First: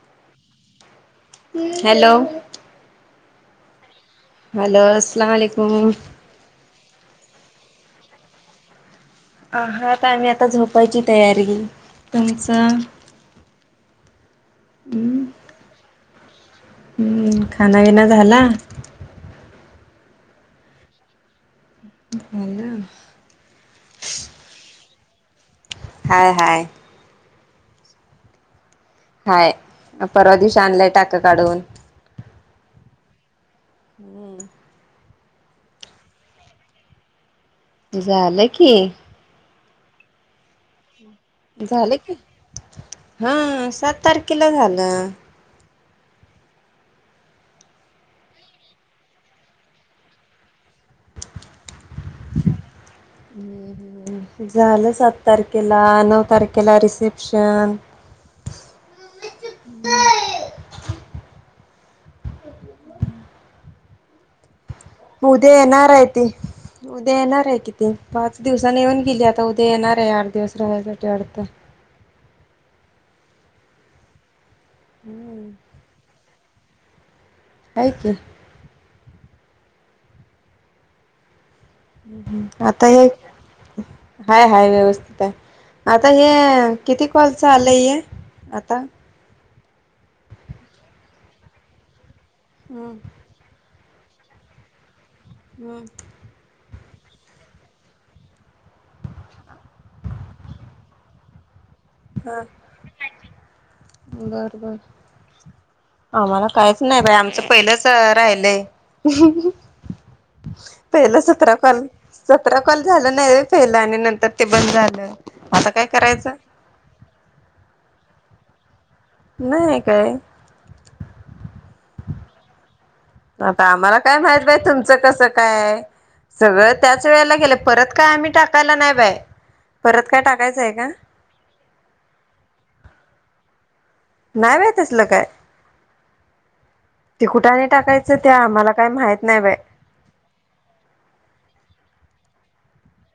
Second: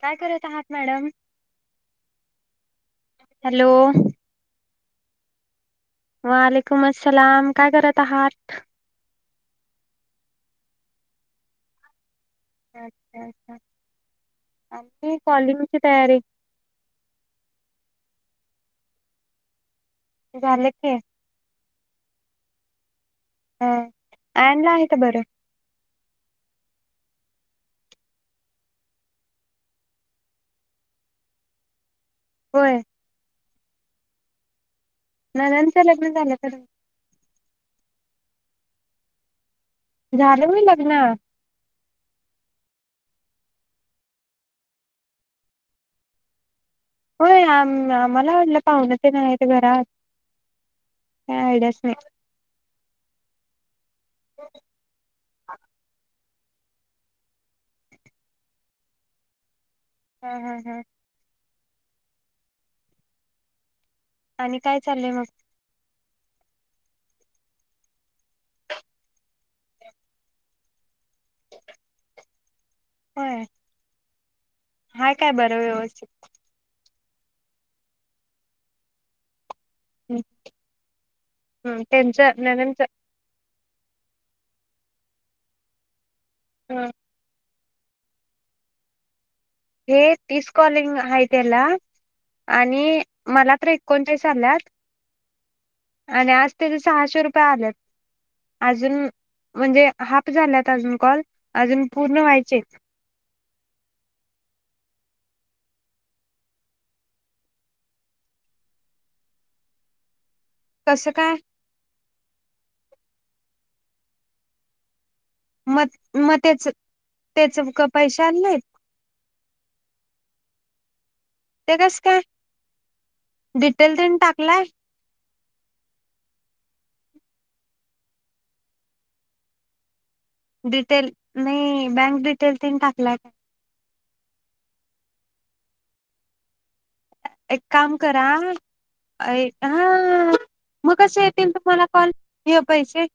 काय करत आहात मॅडम. हॅलो. हॅलो. हॅलो असलालकुम. वालेकुम असलाम काय करत आहात. आ हा आता आम्ही आता झोपायची तयारी. तुमचं हम्म कॉलिंगची तयारी. हम्म खाना विना झाला. झालं की. झालं. ह आयनला आहे का बरं. हाय, हाय. हाय परवा दिवशी, आणलंय टाक काढून. होय. हूं! नंनंदच, लग्न झालं कद. झालं की. झालं होय लग्न. झालं की हा सात, तारखेला झाल. होय आम आम्हाला वाडलं पाहुण, तेन आहेत घरात काय आयडियाच नाही. हूं हूं! झालं सात तारखे ला न. तारकेला रिसेप्शन. ह ह ह! आणि. काय चाललंय मग उद्या येणार आहेत. उद्या येणार आहे कि ती पाच दिवसानी येऊन गेली, आता उद्या येणार आहे आठ दिवस राहायसाठी वाटतं. हय. हाय काय हम्म बर व्यवस्थित. हाय की. [inaudible] हूं हूं ननंदच आता हे. हाय हाय व्यवस्थित आहे आ ता ले किती कॉल झा झालंय आता. हे तीस कॉलिंग हाय तेला. हम्म आणि मला. एकोणचाळीस आल्यात. हम्म आणि आज ते. सहाशे रुपये आल्यात, अजून म्हणजे हाफ झाल्यात अजून कॉल. अजून पूर्ण हा व्हायचे. बर आम्हाला काहीच नाही बाई आमचं पहिलंच राहिलंय. कसं पहिला काय सतरा कॉल सतरा कॉल झालं नाही व्हय पहिला आणि नंतर ते बंद झालं. आता म काय म करायचं तेच त्याच का पैशे आले नाहीत? नाही काय? ते कस काय? आता डिटेल आम्हाला तेन काय माहित बाई टाकलाय तुमचं कसं? काय सगळ त्याच वेळेला केलंय, परत काय आम्ही टाकायला नाही बाई परत काय टाकायचं आहे का डिटेल नाही बँक डिटेल तेन टाकलाय का? नाय बाई तसलं काय? ते एक कुठाने काम टाकायचं करा त्या आम्हाला काय माहित नाही ए बाई हा आ मग कस येतील तुम्हाला कॉल? ते पैसे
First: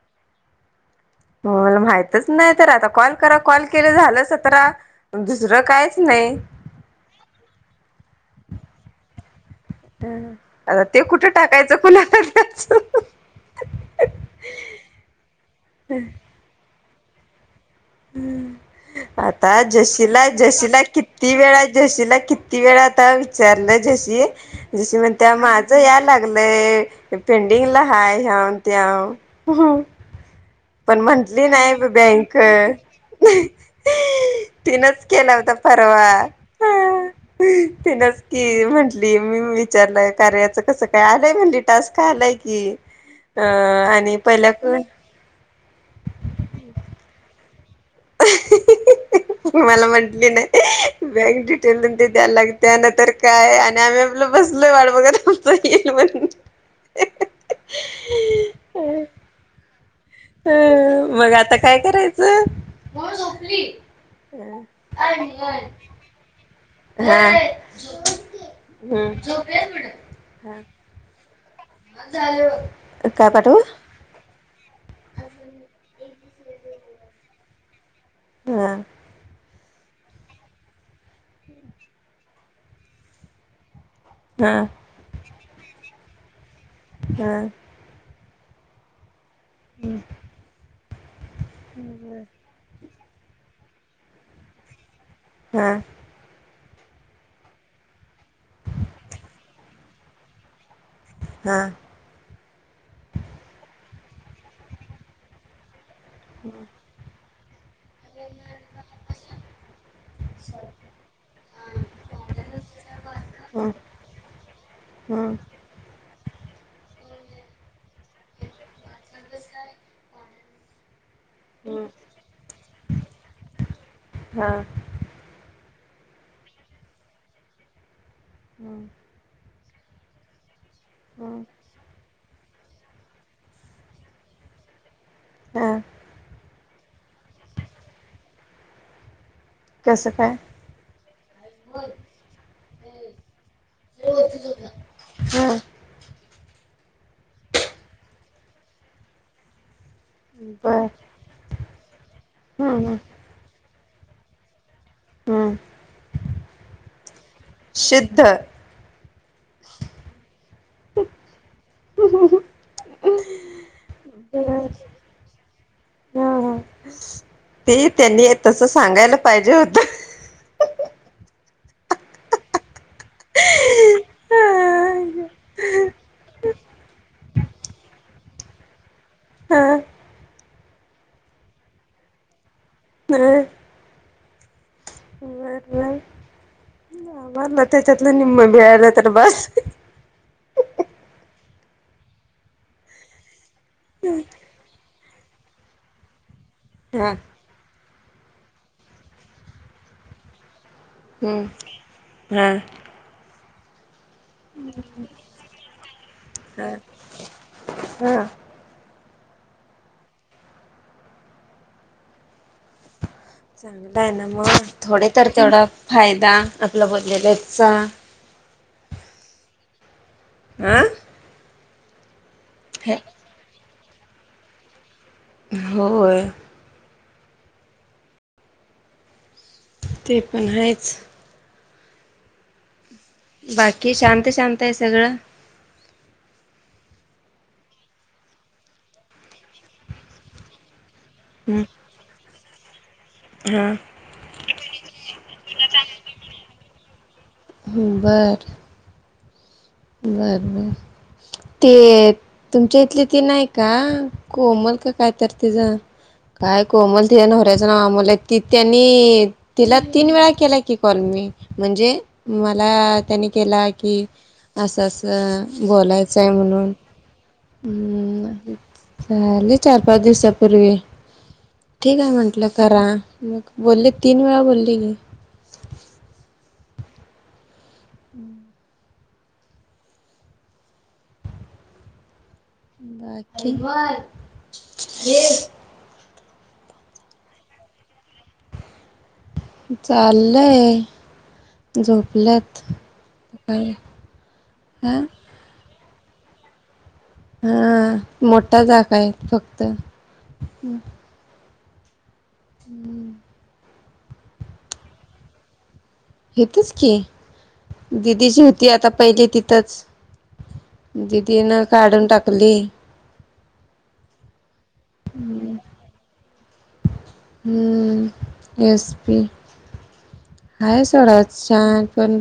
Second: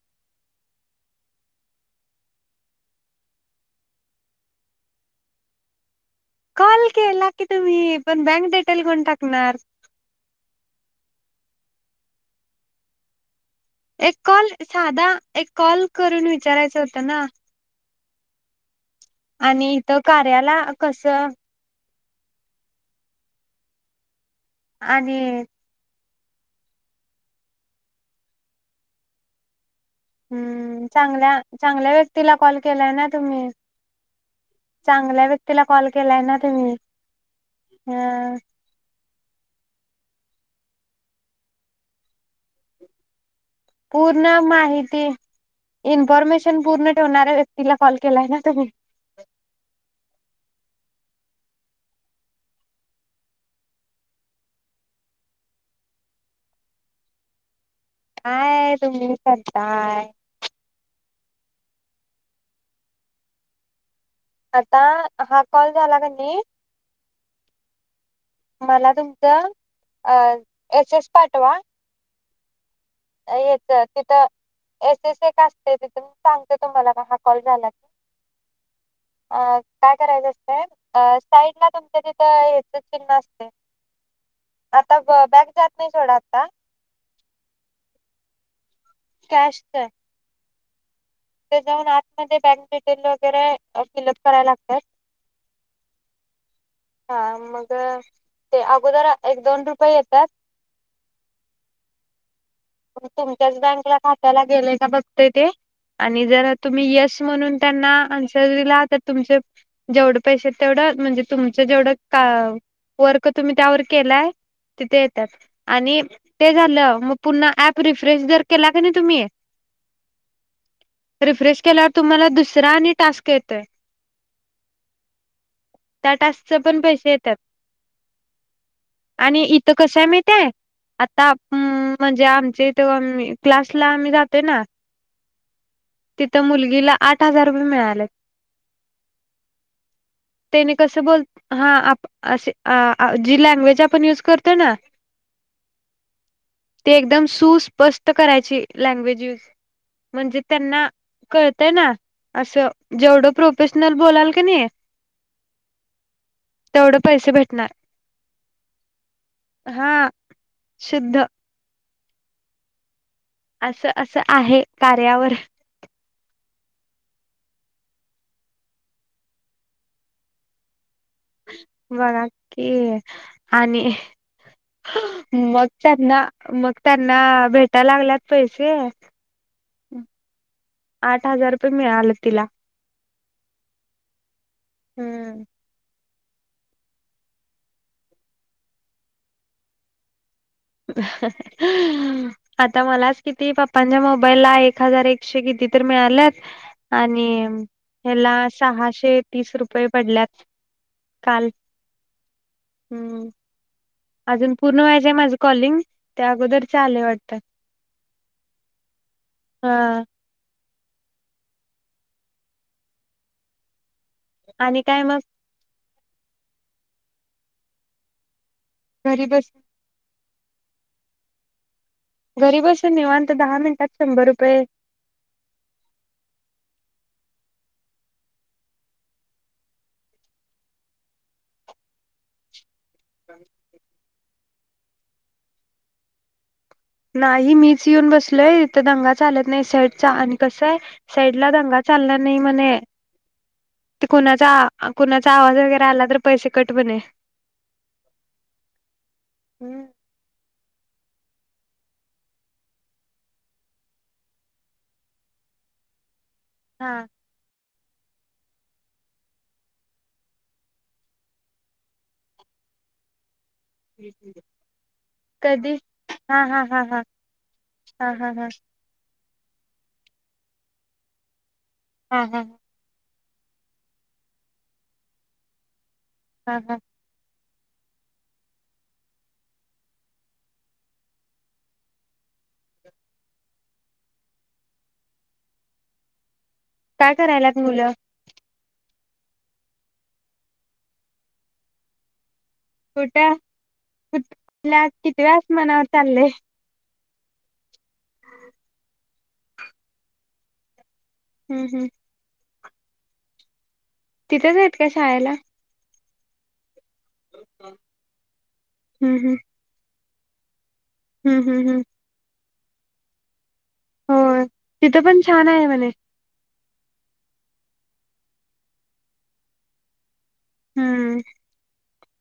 मला माहितच नाही, तर आता कॉल करा कॉल केलं झालं सतरा अन् दुसरं काय? कॉल केला, की तुम्ही पण बँक डिटेल कोण टाकणार? ह आता ते कुठं टाकायचं कुणाला द्यायचं? एक कॉल साधा एक कॉल करून विचारायचा होत. त ना. [inaudible] आता आणि इथं जशीला, कार्याला जशीला कसं किती वेळा जशीला? किती वेळ आता विचारलं जशी? जशी आणि म्हणतीया माझं याय लागलय. नाई पेंडिंगला हाय ह्याव त्याव हम्म पण चांगल्या म्हंटली नाही चांगल्या व्यक्तीला बँक कॉल केलाय ना तुम्ही तिनच चांगल्या केला होता. व्यक्तीला कॉल केलाय परवा ना तुम्ही तिनच अ की म्हंटली मी विचारलय कार्याच कस काय? आलंय म्हणली टास्क आलाय की, अ आणि पूर्ण पहिल्याच माहिती इन्फॉर्मेशन पूर्ण ठेवणार आहे. मला म्हंटली नाही. बँक डिटेल ते द्यायला लागतीयान अन् तर काय? आणि आम्ही आपलं बसलोय वाट बघत बसलोय येईल म्हनून काय तुम्ही करताय? अ मग आता काय करायचं? आता हा कॉल झाला कनी हा. मला हम्म तुमचं अ एस एस पाठ अवा जााल हेच तिथं एस एस एक का असते तिथून सांगते तुम्हाला हा कॉल झाला क ह अ काय करायचं असतंय साईड ला तुमच्या तिथं हच चिन्ह असते हा आता बॅग जात नाही थोडा आता हा कॅश तर तर जाऊन आतमध्ये बँकेत तेल वगैरे अ फिलअप करायला लागतात हा हा मग ते अगोदर एक दोन रुपये येतात हा म तुमच्याच बँक ला खात्याला गेलेय का बघते ते आणि जरा हम्म तुम्ही यस म्हनून त्यांना आन्सर दिला त तुमचे जेवढं पैसे तेवढं म्हणजे तुमचं जेवढं का वर्क तुम्ही हम्म त्यावर केलाय तिथे येतात आणि ते झालं मग पुन्हा ऍप रिफ्रेश जर केला क नाही तुम्ही रिफ्रेश हम्म केल्यावर तुम्हाला दुसरा आणि टास्क येतोय. हा त्या टास्क च पण पैसे येतात. [inaudible] तर कसय महिते आता उ म्हणजे आम ते तो अमी क्लासला आम्ही जातोय ना हा तिथ मुली हिला आठ हजार रुपये मिळाले कसं काय त्याने कस बोल हा आप असे आ अ जिलाक वेळीच आपण युज करतो ना. हा ते एकदम सुस्पष्ट करायची लँग्वेज यूज. म्हणजे त्यांना बर कळतय ना अस हम्म जेवढं प्रोफेश [unintelligible] हम्म. [unintelligible] शिद्ध. हा शुद्ध. ह ह ह. असं असं आहे कार्यावर. ते त्यांनी तस सांगायला पाहिजे होत. बघा कि आणि मग त्यांना मग त्यांना भेटाय लागल्यात पैसे हा. आठ हजार रुपये मिळालेत तिला. अ. हम्म बर मर मरला त्याच्यातलं निम बेला तरार बस आता मलाच किती? प मोबाईल ला एक हजार एक किती तर मिळाल्यात? हा आणि ह्याला सहाशे तीस रुपये पडल्यात. हम्म काल हा हम्म. अजून पूर्ण व्हायचं आहे माझं कॉलिंग त्या अगोदर हा आलेय वाटतात. हा हा. चांगल. आहे ना मग आणि काय थोडे मग तर तेवढा फायदा. लबत ज ललेपसा. घरी बस. [unintelligible] घरी बसून निेऊन तर दहा मिनटात. शंभर रुपये. होय. ते पण आहेतच. बाकी शांत. शांत आहे सगळं. नाही मीच येऊन बसलोयथ दंगा चालत नाही सेडचा आणि कस आहे. सईड ला दंग चल. नाही म हा ते कुणाचा कुणाचा आवाज? आल्र पैसे कट बणे. बर. बर. ते तुमच्या इथले ते नाही का कोमल का काय तर तिच काय हा कोमल तीच [unintelligible] त्यांनी तिला तीन वेळा केला की कॉल मी म्हणजे मला त्यांनी केला की. असं असं कधी बोलायचं आहे हा हा म्हणून... हा हा हा हा हा हं झाले चार पाच दिवसापूर्वी.. ठीक आहे हा हा म्हंटलं करा. मग बोली तीन वेळा बोली कीं. रिकामा ऑडिओ रिकामा ऑडिओ बाकी. काय करायलात मूल? चाललंय झोपलेत. [unintelligible] हा चाललय. अ.. मोठा जागा आहे. फक्त. हम्म. ह. रिकामा ऑडिओ तिथंच आहेत का शाळेला? रिकामा ऑडिओ की दिदीची होती आता हम्म पहिली हम्म तिथंच.. हम्म दिदी न हम्म हम्म काढून टाकली. हो तिथं पण छान आहे म्हणे. हम एस पी. हाय हम्म सोरच छान. पण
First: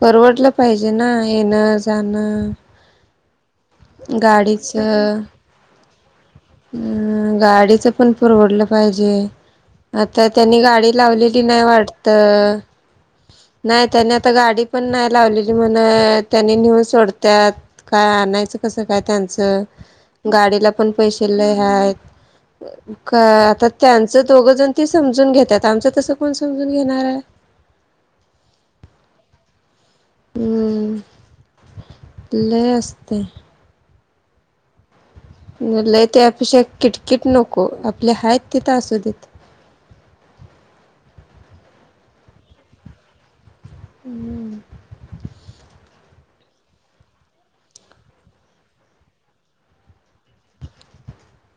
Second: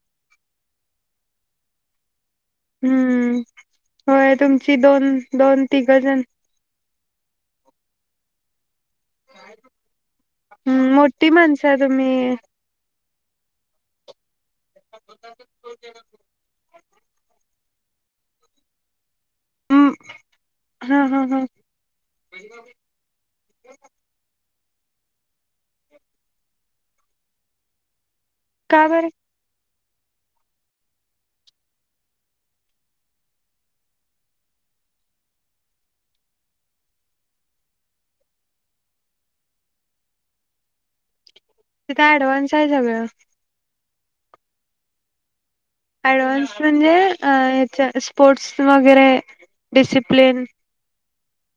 परवडलं पाहिजे ना! येणं जाणं. हम्म. होय तुमची दोन गाडीचं दोन तिघजण. अ गाडीचं पण परवडलं पाहिजे आता त्यांनी गाडी हम्म मोठी लावलेली नाही माणसं वाटत. तुम्ही नाही त्याने आता गाडी पण नाही लावलेली म्हण त्यानी नेऊन सोडत्यात. काय अनायचं कस काय? त्यांच गाडीला पण हा पैसे हा ल हा हाय. काय आता त्यांचं दोघाजन.. ती समजून घेतात आमचं तसं कोण समजून घेणार हाय? का बरं हम्म लय असतय. लय त्यापेक्षा किटकिट नको आपले हाय तिथं असू देत. तिथं ऍडव्हान्स आहे सगळं हम्म. ऍडव्हान्स म्हणजे याच अह स्पोर्ट्स वगैरे डिसिप्लन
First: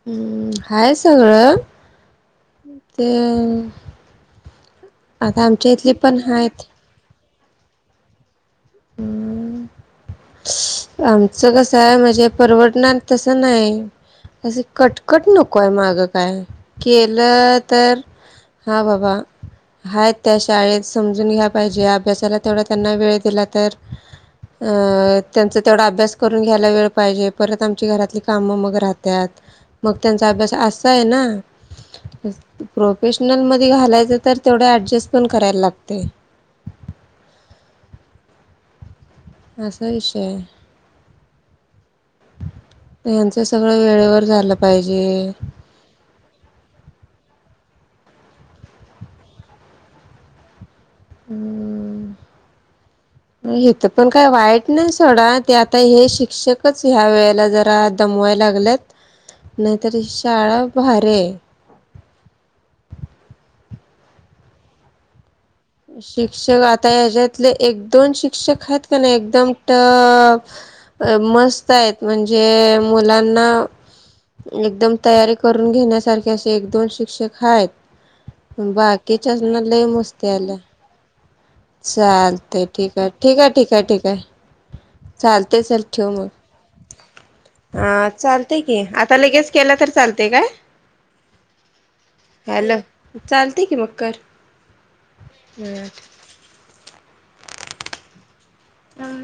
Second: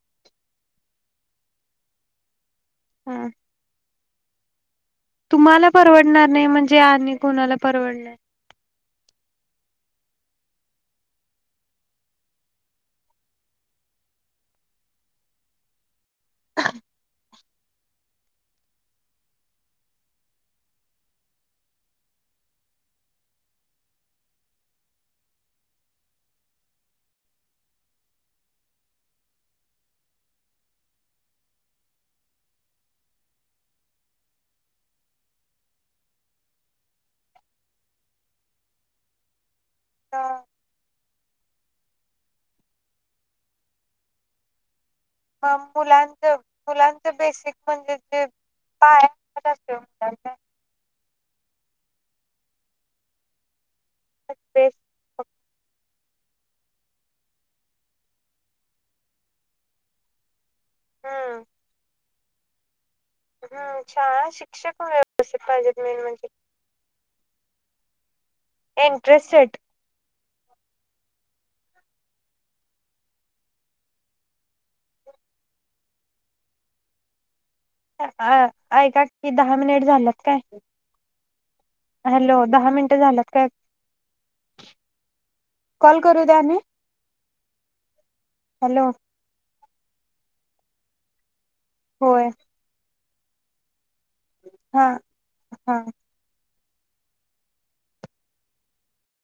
हम्म हाय सगळं ते ह आता तुम्हाला आमच्या इथली पण परवडणार नाही आहेत. म्हणजे आणि कोणाला परवडलं हम्म. आमचं कस आहे म्हणजे परवडणार तसं नाही असं कटकट नको आहे माग काय केलं तर हा बाबा आहेत त्या शाळेत समजून घ्या पाहिजे अभ्यासाला तेवढा त्यांना वेळ दिला तर अ त्यांचा तेवढा अभ्यास करून घ्यायला वेळ पाहिजे परत आमची घरातली कामं मग राहतात मग त्यांचा अभ्यास असा आहे ना प्रोफेशनल मध्ये घालायचं तर तेवढ ऍडजस्ट पण करायला लागते. असा विषय आहे. यांचं सगळं वेळेवर झालं पाहिजे अ मुलांच मुलां बेसिक म्हणजे जे पाय [unintelligible] हम्म म ते पण काय वाईट बेस नाही सोडा ते आता हे शिक्षकच ह्या वेळेला जरा दमवाय लागल्यात नाहीतरी शाळा खूप भारी आहे. हम्म हम्म शाळा शिक्षक व्यवस्थित पाहिजेत मेन म्हणजे शिक्षक आता हच्यातले एक दोन शिक शिक्षक आहेत पण इंटरेस्ट एकदम सेट ट मस्त आहेत म्हणजे मुलांना एकदम तयारी करून घेण्यासारखे असे एक दोन शिक्षक हायत पण ऐका की बाकीच्यासन दहा मिनिट लई झाल्यात मस्ती काय आल्या हॅलो चालतय दहा ठीक मिनिटं आहे झाल्यात ठीक काय आहे ठीक आहे ठीक आहे चालते चल कॉल ठेव करू मग द्या आणि अ चालतय की हॅलो आता लगेच केला तर चालते काय होय हॅलो. चालते की मग कर हा हा [unintelligible] हम्म.